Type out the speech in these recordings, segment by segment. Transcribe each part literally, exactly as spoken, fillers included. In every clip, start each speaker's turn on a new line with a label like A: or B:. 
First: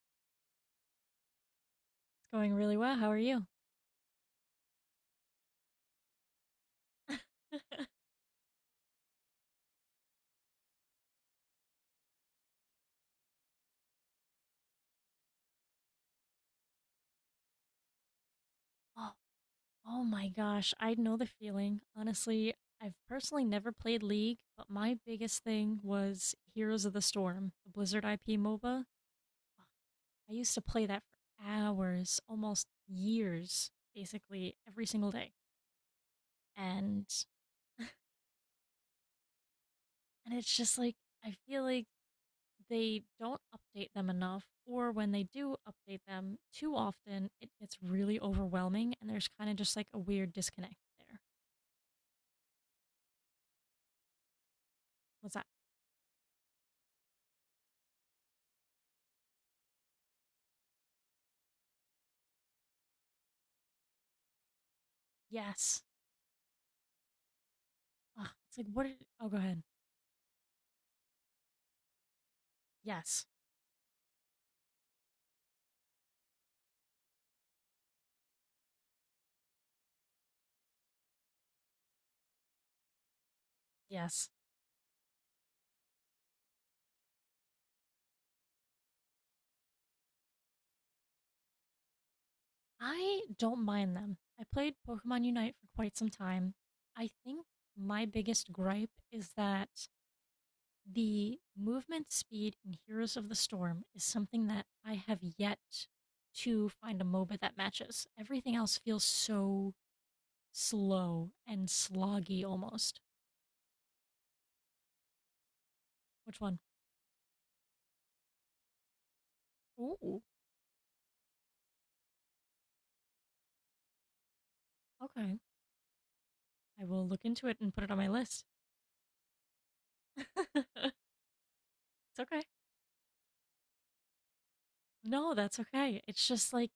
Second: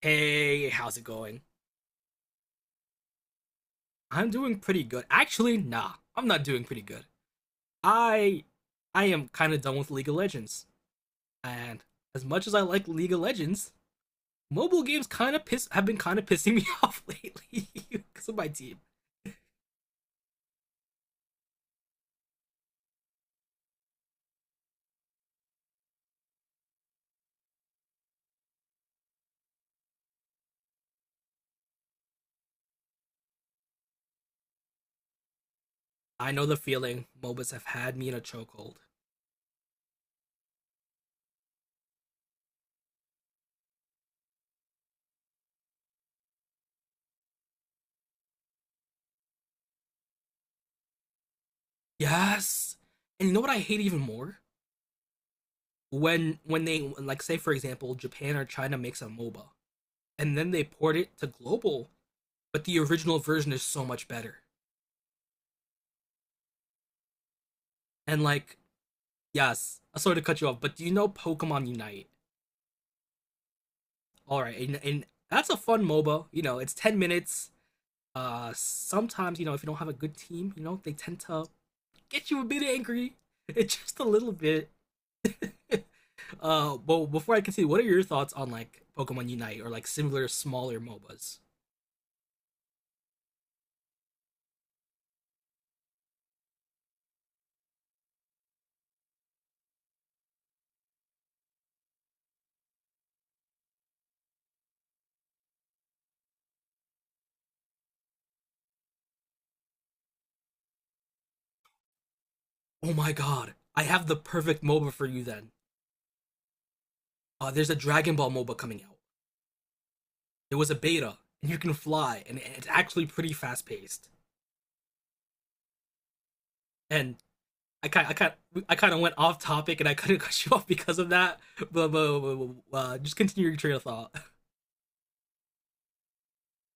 A: Hey, how's it going?
B: Going really well. How are you?
A: I'm doing pretty good. Actually, nah, I'm not doing pretty good. I I am kind of done with League of Legends. And as much as I like League of Legends, mobile games kind of piss have been kind of pissing me off lately because of my team.
B: Oh, oh my gosh, I know the feeling. Honestly, I've personally never played League, but my biggest thing was Heroes of the Storm, the Blizzard I P MOBA. I used to play that for hours, almost years, basically every single day.
A: I know the feeling.
B: And
A: MOBAs have had me in a chokehold.
B: and it's just like I feel like they don't update them enough, or when they do update them too often, it gets really overwhelming and there's kind of just like a weird disconnect there.
A: Yes. And you know what I hate even more?
B: What's that?
A: When when they, like, say for example, Japan or China makes a MOBA and then they port it to global, but the original version is so much better.
B: Yes.
A: And
B: Ugh,
A: like
B: it's like, what? Did, oh, go ahead.
A: Yes. Sorry to cut you off, but do you know Pokemon Unite?
B: Yes.
A: All right, and, and that's a fun MOBA. You know, it's ten minutes. Uh, sometimes you know if you don't have a good team, you know they tend to get you a bit angry, it's just a
B: Yes.
A: little bit. Uh, but before I continue, what are your thoughts on like Pokemon Unite or like similar smaller MOBAs?
B: I don't mind them. I played Pokemon Unite for quite some time. I think my biggest gripe is that the movement speed in Heroes of the Storm is something that I have yet to find a MOBA that matches. Everything else feels so slow and sloggy
A: Oh
B: almost.
A: my God, I have the perfect MOBA for you then.
B: Which one?
A: Uh, there's a Dragon Ball MOBA coming out.
B: Ooh,
A: There was a beta, and you can fly, and it's actually pretty fast paced.
B: okay. I will
A: And
B: look into it and put
A: I
B: it on
A: kind
B: my
A: I kind
B: list.
A: I kind of went off topic and I kind of cut you
B: It's
A: off because of that. But, but, but,
B: okay.
A: but, uh, just continue your train of thought.
B: No, that's okay. It's just like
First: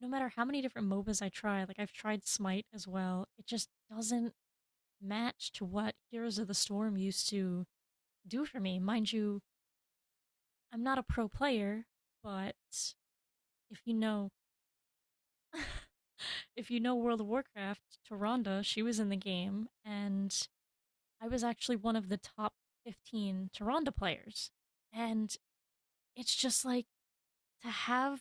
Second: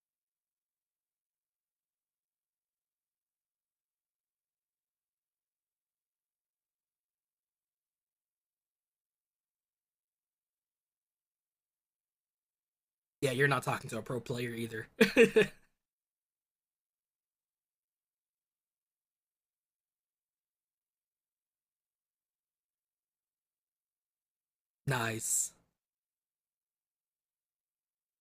B: no matter how many different MOBAs I try, like I've tried Smite as well, it just doesn't match to what Heroes of the Storm used to do for me. Mind you, I'm not a pro player, but
A: Yeah, you're not
B: if
A: talking
B: you
A: to a pro
B: know
A: player either.
B: if you know World of Warcraft, Taronda, she was in the game, and I was actually one of the top fifteen Taronda players. And
A: Nice.
B: it's just like to have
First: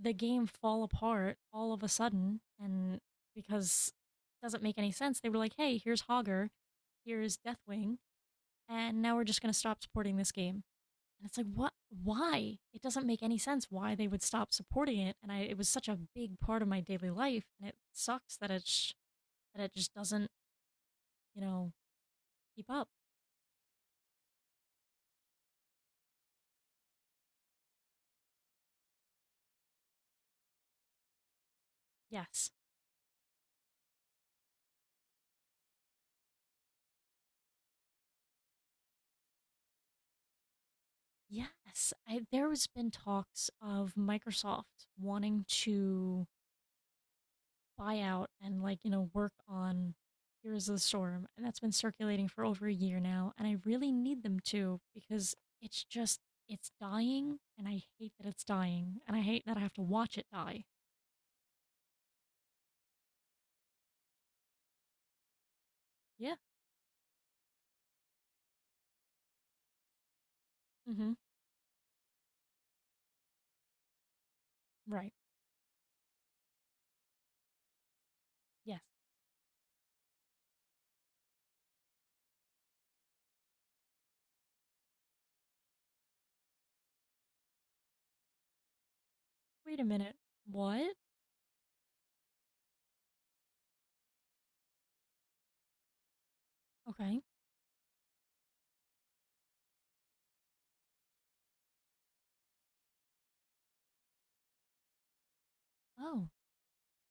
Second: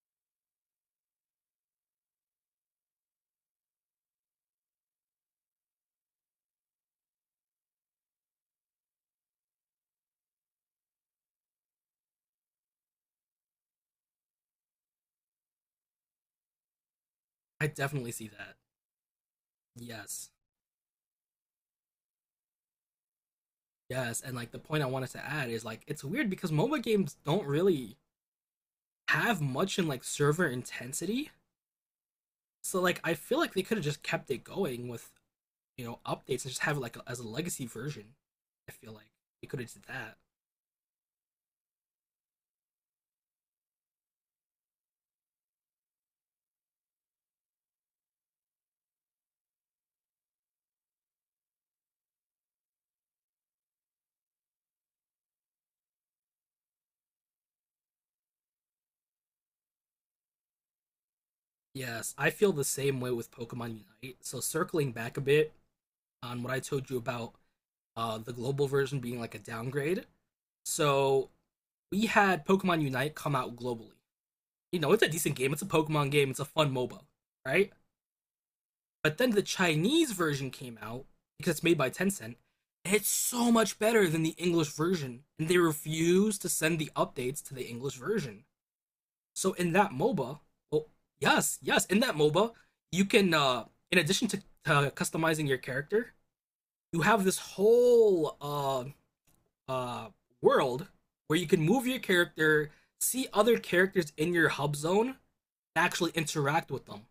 B: the game fall apart all of a sudden, and because it doesn't make any sense. They were like, hey, here's Hogger, here's Deathwing, and now we're just going to stop supporting this game. And it's like, what? Why? It doesn't make any sense why they would stop supporting it. And i it was such a big part of my daily life,
A: I
B: and it
A: definitely see
B: sucks that
A: that.
B: it sh- that it just
A: Yes.
B: doesn't, you know, keep up.
A: Yes, and like the point I wanted to add is like it's weird because MOBA games don't really have much in like server intensity.
B: Yes,
A: So like I feel like they could have just kept it going with, you know, updates and just have it like a, as a legacy version. I feel like they could have did that.
B: yes, I, there has been talks of Microsoft wanting to buy out and, like, you know, work on Heroes of the Storm, and that's been circulating for over a year now, and I really need them to because it's just, it's dying, and I hate that it's dying, and I hate that I have to watch it die.
A: Yes, I feel the same way with Pokemon Unite. So circling back a bit
B: Yeah.
A: on what I told you about uh, the global version being like a downgrade.
B: Mm-hmm.
A: So we had Pokemon Unite come out globally. You know, it's a
B: Right.
A: decent game. It's a Pokemon game. It's a fun MOBA, right?
B: Yes.
A: But then the Chinese version came out because it's made by Tencent. And it's so much better than the English version, and they refuse to send the updates to the English version. So in
B: Wait a
A: that
B: minute.
A: MOBA, oh,
B: What?
A: yes, yes, in that MOBA, you can, uh in addition to uh, customizing your character, you
B: Okay.
A: have this whole uh uh world where you can move your character, see other characters in your hub zone, and actually
B: Oh.
A: interact with them.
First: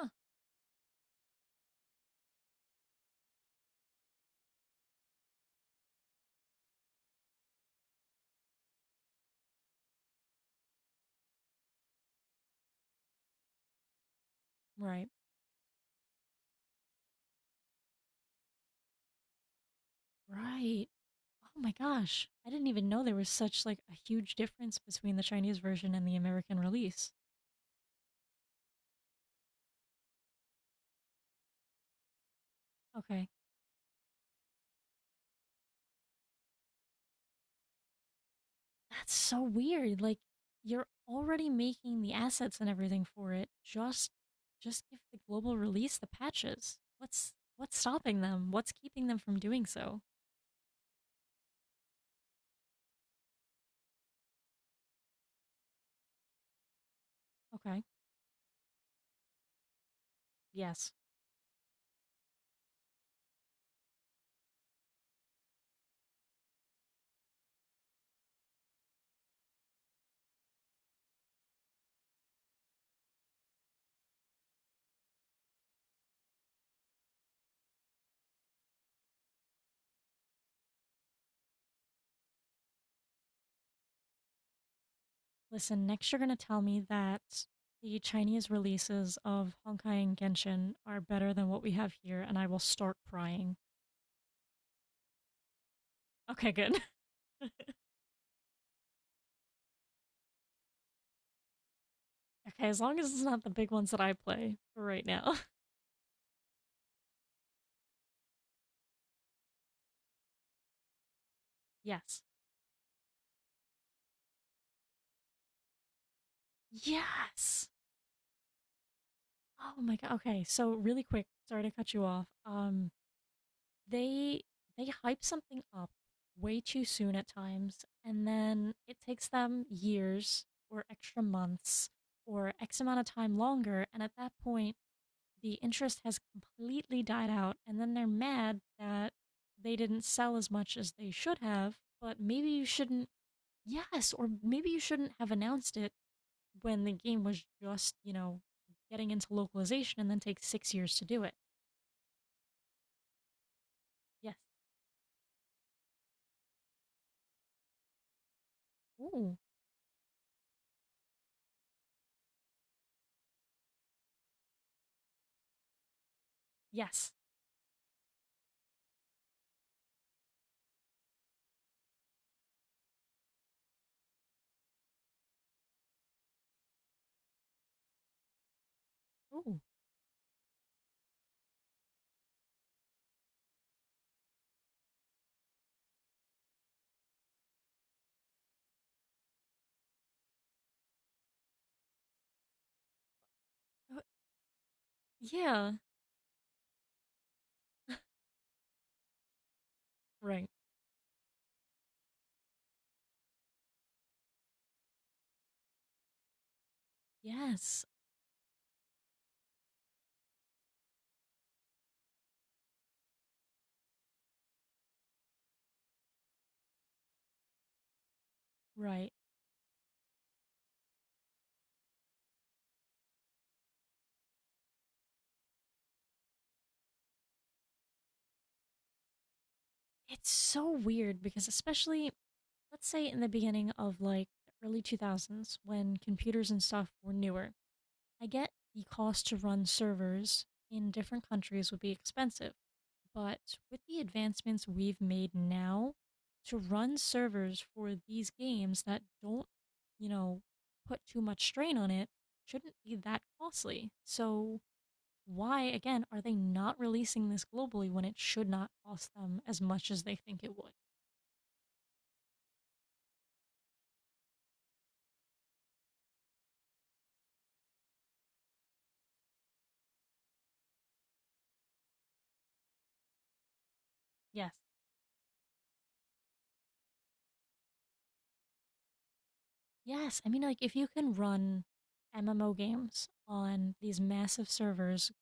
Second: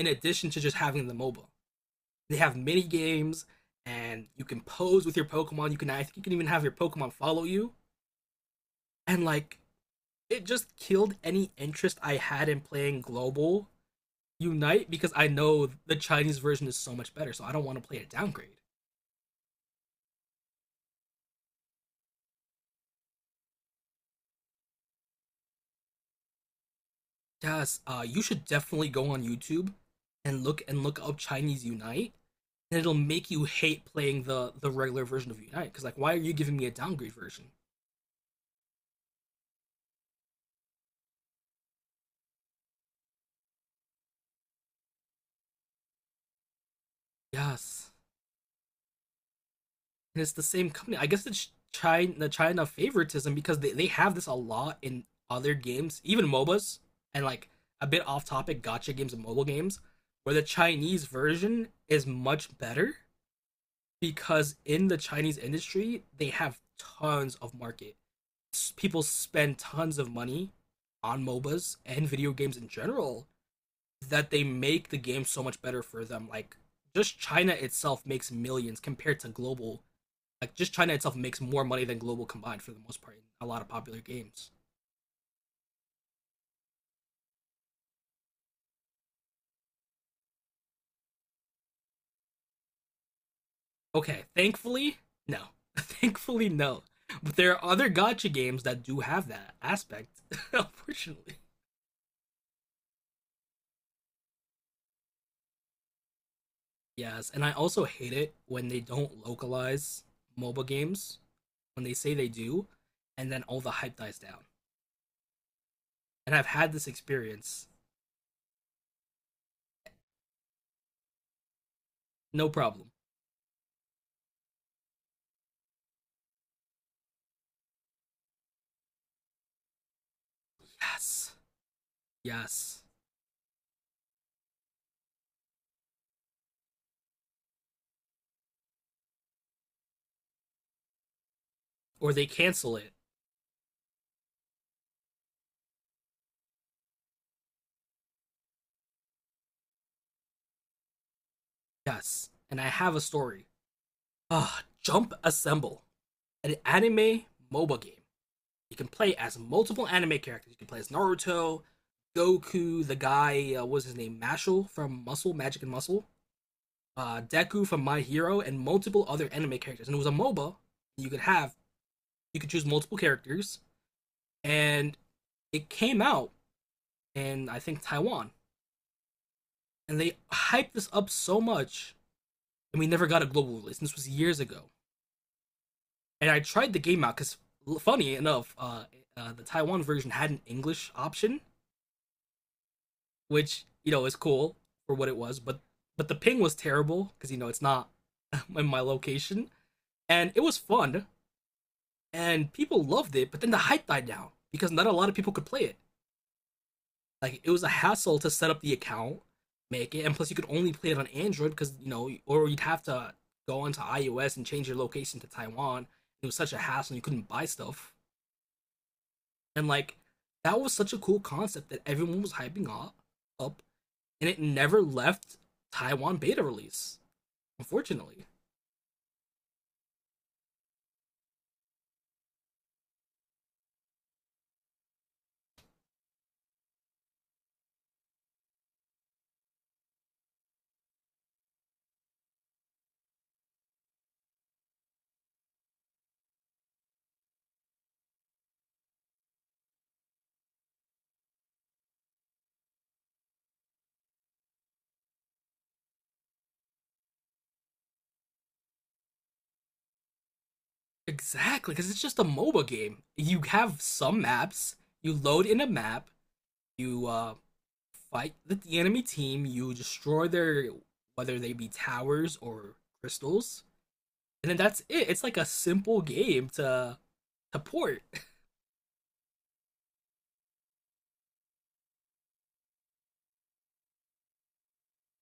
A: In addition to just having the MOBA, they have mini games, and you can pose with your Pokemon. You can I think you can even have your Pokemon follow you, and like it just killed any interest I had in playing global Unite
B: Right.
A: because I know the Chinese version is so much better, so I don't want to play a downgrade.
B: Right. Oh my gosh. I didn't even know there was such like a huge difference between the Chinese version and the American release.
A: Yes, uh, you should definitely go on YouTube and look and look up Chinese Unite, and it'll
B: Okay.
A: make you hate playing the the regular version of Unite because, like, why are you giving me a downgrade version?
B: That's so weird. Like, you're already making the assets and everything for it. Just just give the global release the patches. What's what's
A: Yes,
B: stopping them? What's keeping them from doing so?
A: and it's the same company. I guess it's China the China favoritism because they, they have this a lot in other games, even MOBAs, and, like,
B: Okay.
A: a bit off topic, gotcha games and mobile games, where the
B: Yes.
A: Chinese version is much better because in the Chinese industry, they have tons of market. People spend tons of money on MOBAs and video games in general that they make the game so much better for them. Like, just China itself makes millions compared to global. Like, just China itself makes more money than global combined for the most part in a lot of popular games.
B: Listen, next you're going to tell me that the Chinese releases of Honkai and Genshin are better than what we have here and I will start crying.
A: Okay, thankfully, no. Thankfully,
B: Okay, good.
A: no. But there are other gotcha games that do have that aspect, unfortunately.
B: Okay, as long as it's not the big ones that I play for right now.
A: Yes, and I also hate it when they don't localize MOBA games when they say
B: Yes.
A: they do, and then all the hype dies down. And I've had this experience,
B: Yes. Oh my god. Okay, so really quick, sorry to cut you off.
A: no problem.
B: Um, they they hype something up way too soon at times, and then it takes them years or extra
A: Yes,
B: months or X
A: yes.
B: amount of time longer, and at that point, the interest has completely died out, and then they're mad that they didn't sell as much as they should have.
A: Or
B: But
A: they
B: maybe you
A: cancel it,
B: shouldn't. Yes, or maybe you shouldn't have announced it when the game was just, you know, getting into localization and then takes six years to do it.
A: yes. And I have a story.
B: Yes.
A: Ah, Jump Assemble, an anime MOBA game. You can play
B: Ooh.
A: as multiple anime characters. You can play as Naruto, Goku, the guy, uh, what was his name, Mashal from Muscle, Magic and Muscle.
B: Yes.
A: uh, Deku from My Hero, and multiple other anime characters. And it was a MOBA. You could have you could choose multiple characters, and it came out in, I think, Taiwan,
B: Ooh.
A: and they hyped this up so much, and we never got a global release. And this was years ago. And I tried the game out because, funny enough, uh, uh, the Taiwan version had an English option, which, you
B: Uh,
A: know is cool for what it was, but
B: yeah.
A: but the ping was terrible because, you know it's not in my location, and it
B: Right.
A: was fun. And people loved it. But then the hype died down because not a lot of people could play it. Like, it was a
B: Yes.
A: hassle to set up the account, make it, and plus you could only play it on Android because you know, or you'd have to go onto iOS and change your location to Taiwan. It was such a hassle. And you couldn't buy stuff,
B: Right.
A: and, like, that was such a cool concept that everyone was hyping up, up, and it never left Taiwan beta release. Unfortunately,
B: It's so weird because, especially, let's say in the beginning of like the early two thousands when computers and stuff were newer, I get the cost to run servers in different countries would be expensive. But with the advancements we've made now to run servers for these games that don't, you know, put too much strain on it shouldn't be that costly. So why again are they not releasing this globally when it should not cost them as much as they think it would?
A: exactly, because it's just a MOBA game. You have some maps. You load in a map. You, uh, fight with the enemy team, you destroy their, whether they be towers or crystals, and
B: Yes.
A: then that's it. It's like a simple game to to port.
B: Yes, I mean like if you can run M M O games on these massive servers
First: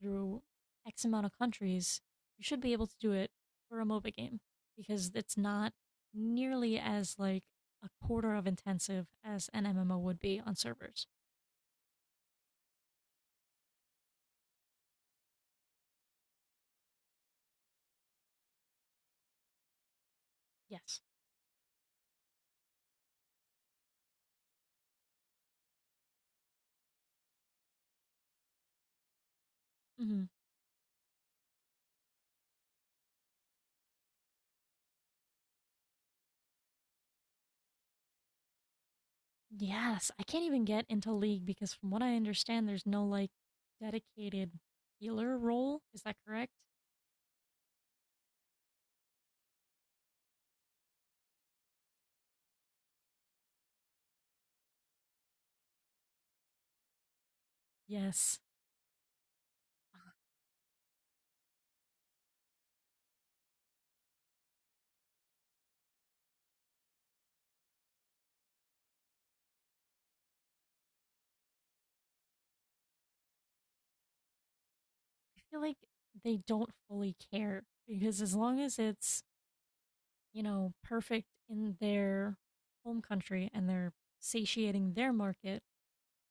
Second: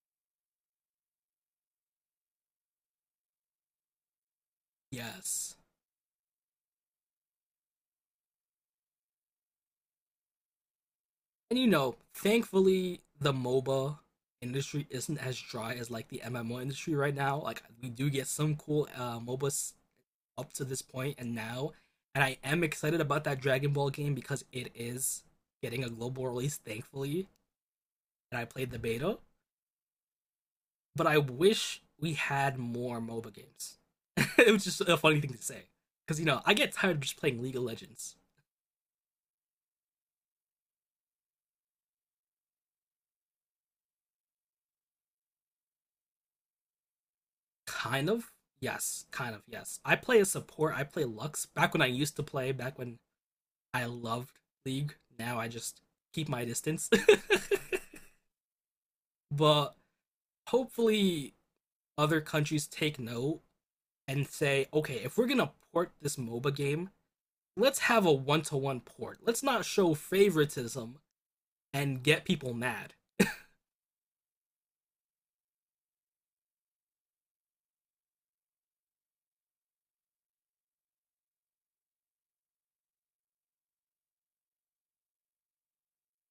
B: through X amount of countries, you should be able to do it for a MOBA game because it's
A: Yes,
B: not nearly as like a quarter of intensive as an M M O would be on servers.
A: and, you know, thankfully the MOBA industry isn't as dry as like the M M O industry right now. Like, we do get some cool uh, MOBAs up to this
B: Yes.
A: point and now, and I am excited about that Dragon Ball game because it is getting a global release. Thankfully, and I played the beta.
B: Hmm.
A: But I wish we had more MOBA games. It was just a funny thing to say. Because, you know, I get tired of just playing League of Legends.
B: Yes. I can't even get into League because, from what I understand, there's no like dedicated healer role. Is that correct?
A: Kind of. Yes. Kind of. Yes. I play a support. I play Lux. Back when I used to play, back when I loved League, now I just keep my distance.
B: Yes.
A: But hopefully, other countries take note and say, okay, if we're going to port this MOBA game, let's have a one to one port. Let's not show favoritism and get people mad.
B: I feel like they don't fully care because as long as it's, you know, perfect in their home country and they're satiating their market,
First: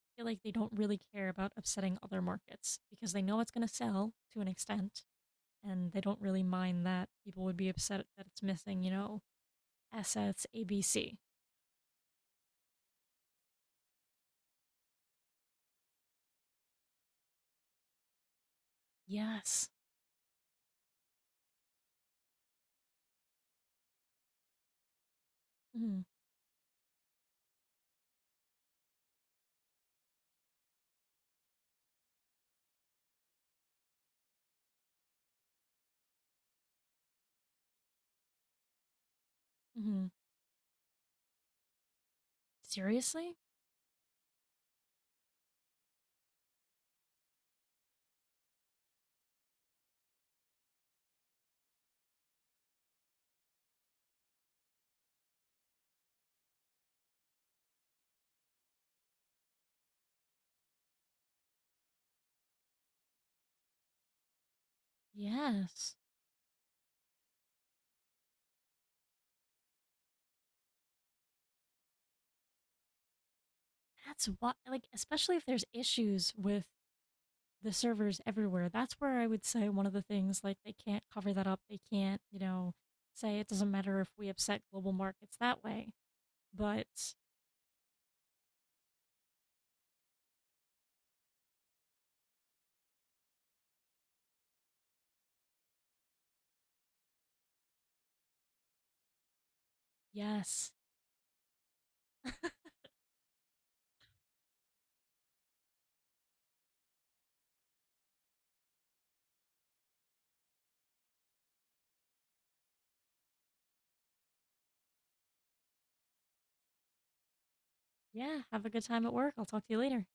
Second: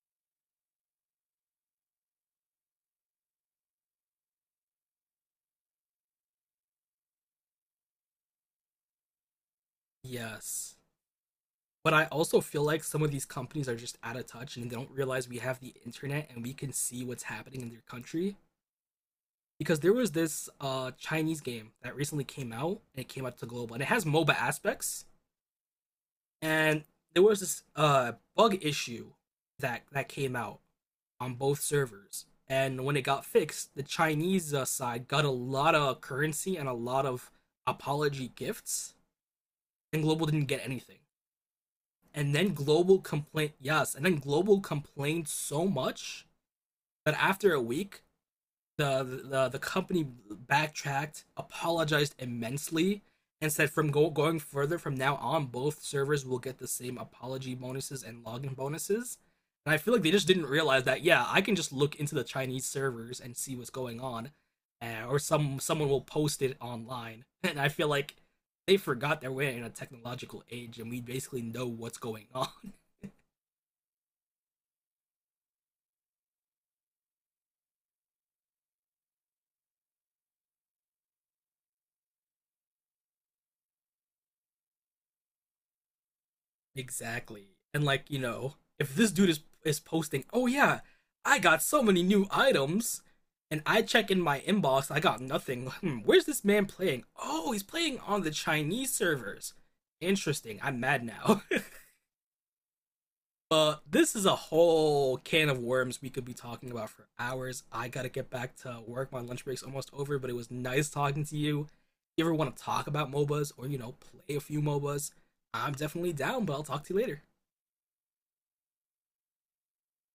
B: I feel like they don't really care about upsetting other markets because they know it's going to sell to an extent and they don't really mind that people would be upset that it's missing, you know, assets
A: Yes.
B: A B C.
A: But I also feel like some of these companies are just out of touch and they don't realize we have the internet and we can see what's happening in their country.
B: Yes.
A: Because there was this uh, Chinese game that recently came out and it came out to global and it has MOBA aspects.
B: Hmm.
A: And there was this uh, bug issue that, that came out on both servers. And when it got fixed, the Chinese uh, side got a lot of currency and a lot of apology gifts, and
B: Hmm.
A: Global didn't get anything. And then global
B: Seriously?
A: complained, yes, and then global complained so much that after a week, the the, the company backtracked, apologized immensely, and said from go- going further, from now on both servers will get the same apology bonuses and login bonuses. And I feel like they just didn't realize that, yeah, I can just look into the Chinese servers and see what's going on. Uh, or some someone
B: Yes.
A: will post it online and I feel like they forgot that we're in a technological age and we basically know what's going on.
B: That's what, like, especially if there's issues with the servers everywhere. That's where I would say one of the things, like, they can't cover that up. They can't, you know, say it doesn't matter if we upset global markets that way. But
A: Exactly. And, like, you know, if this dude is is posting, "Oh yeah, I got so many new items." And I check in my inbox, I got nothing. Hmm, where's this man playing? Oh, he's playing on the Chinese servers. Interesting.
B: yes,
A: I'm mad now. But this is a whole can of worms we could be talking about for hours. I got to get back to work. My lunch break's almost over, but it was nice talking to you. If You ever want to talk about MOBAs or, you know, play a few MOBAs? I'm definitely down, but I'll talk to you later.
B: yeah, have a good time at work. I'll talk to you later.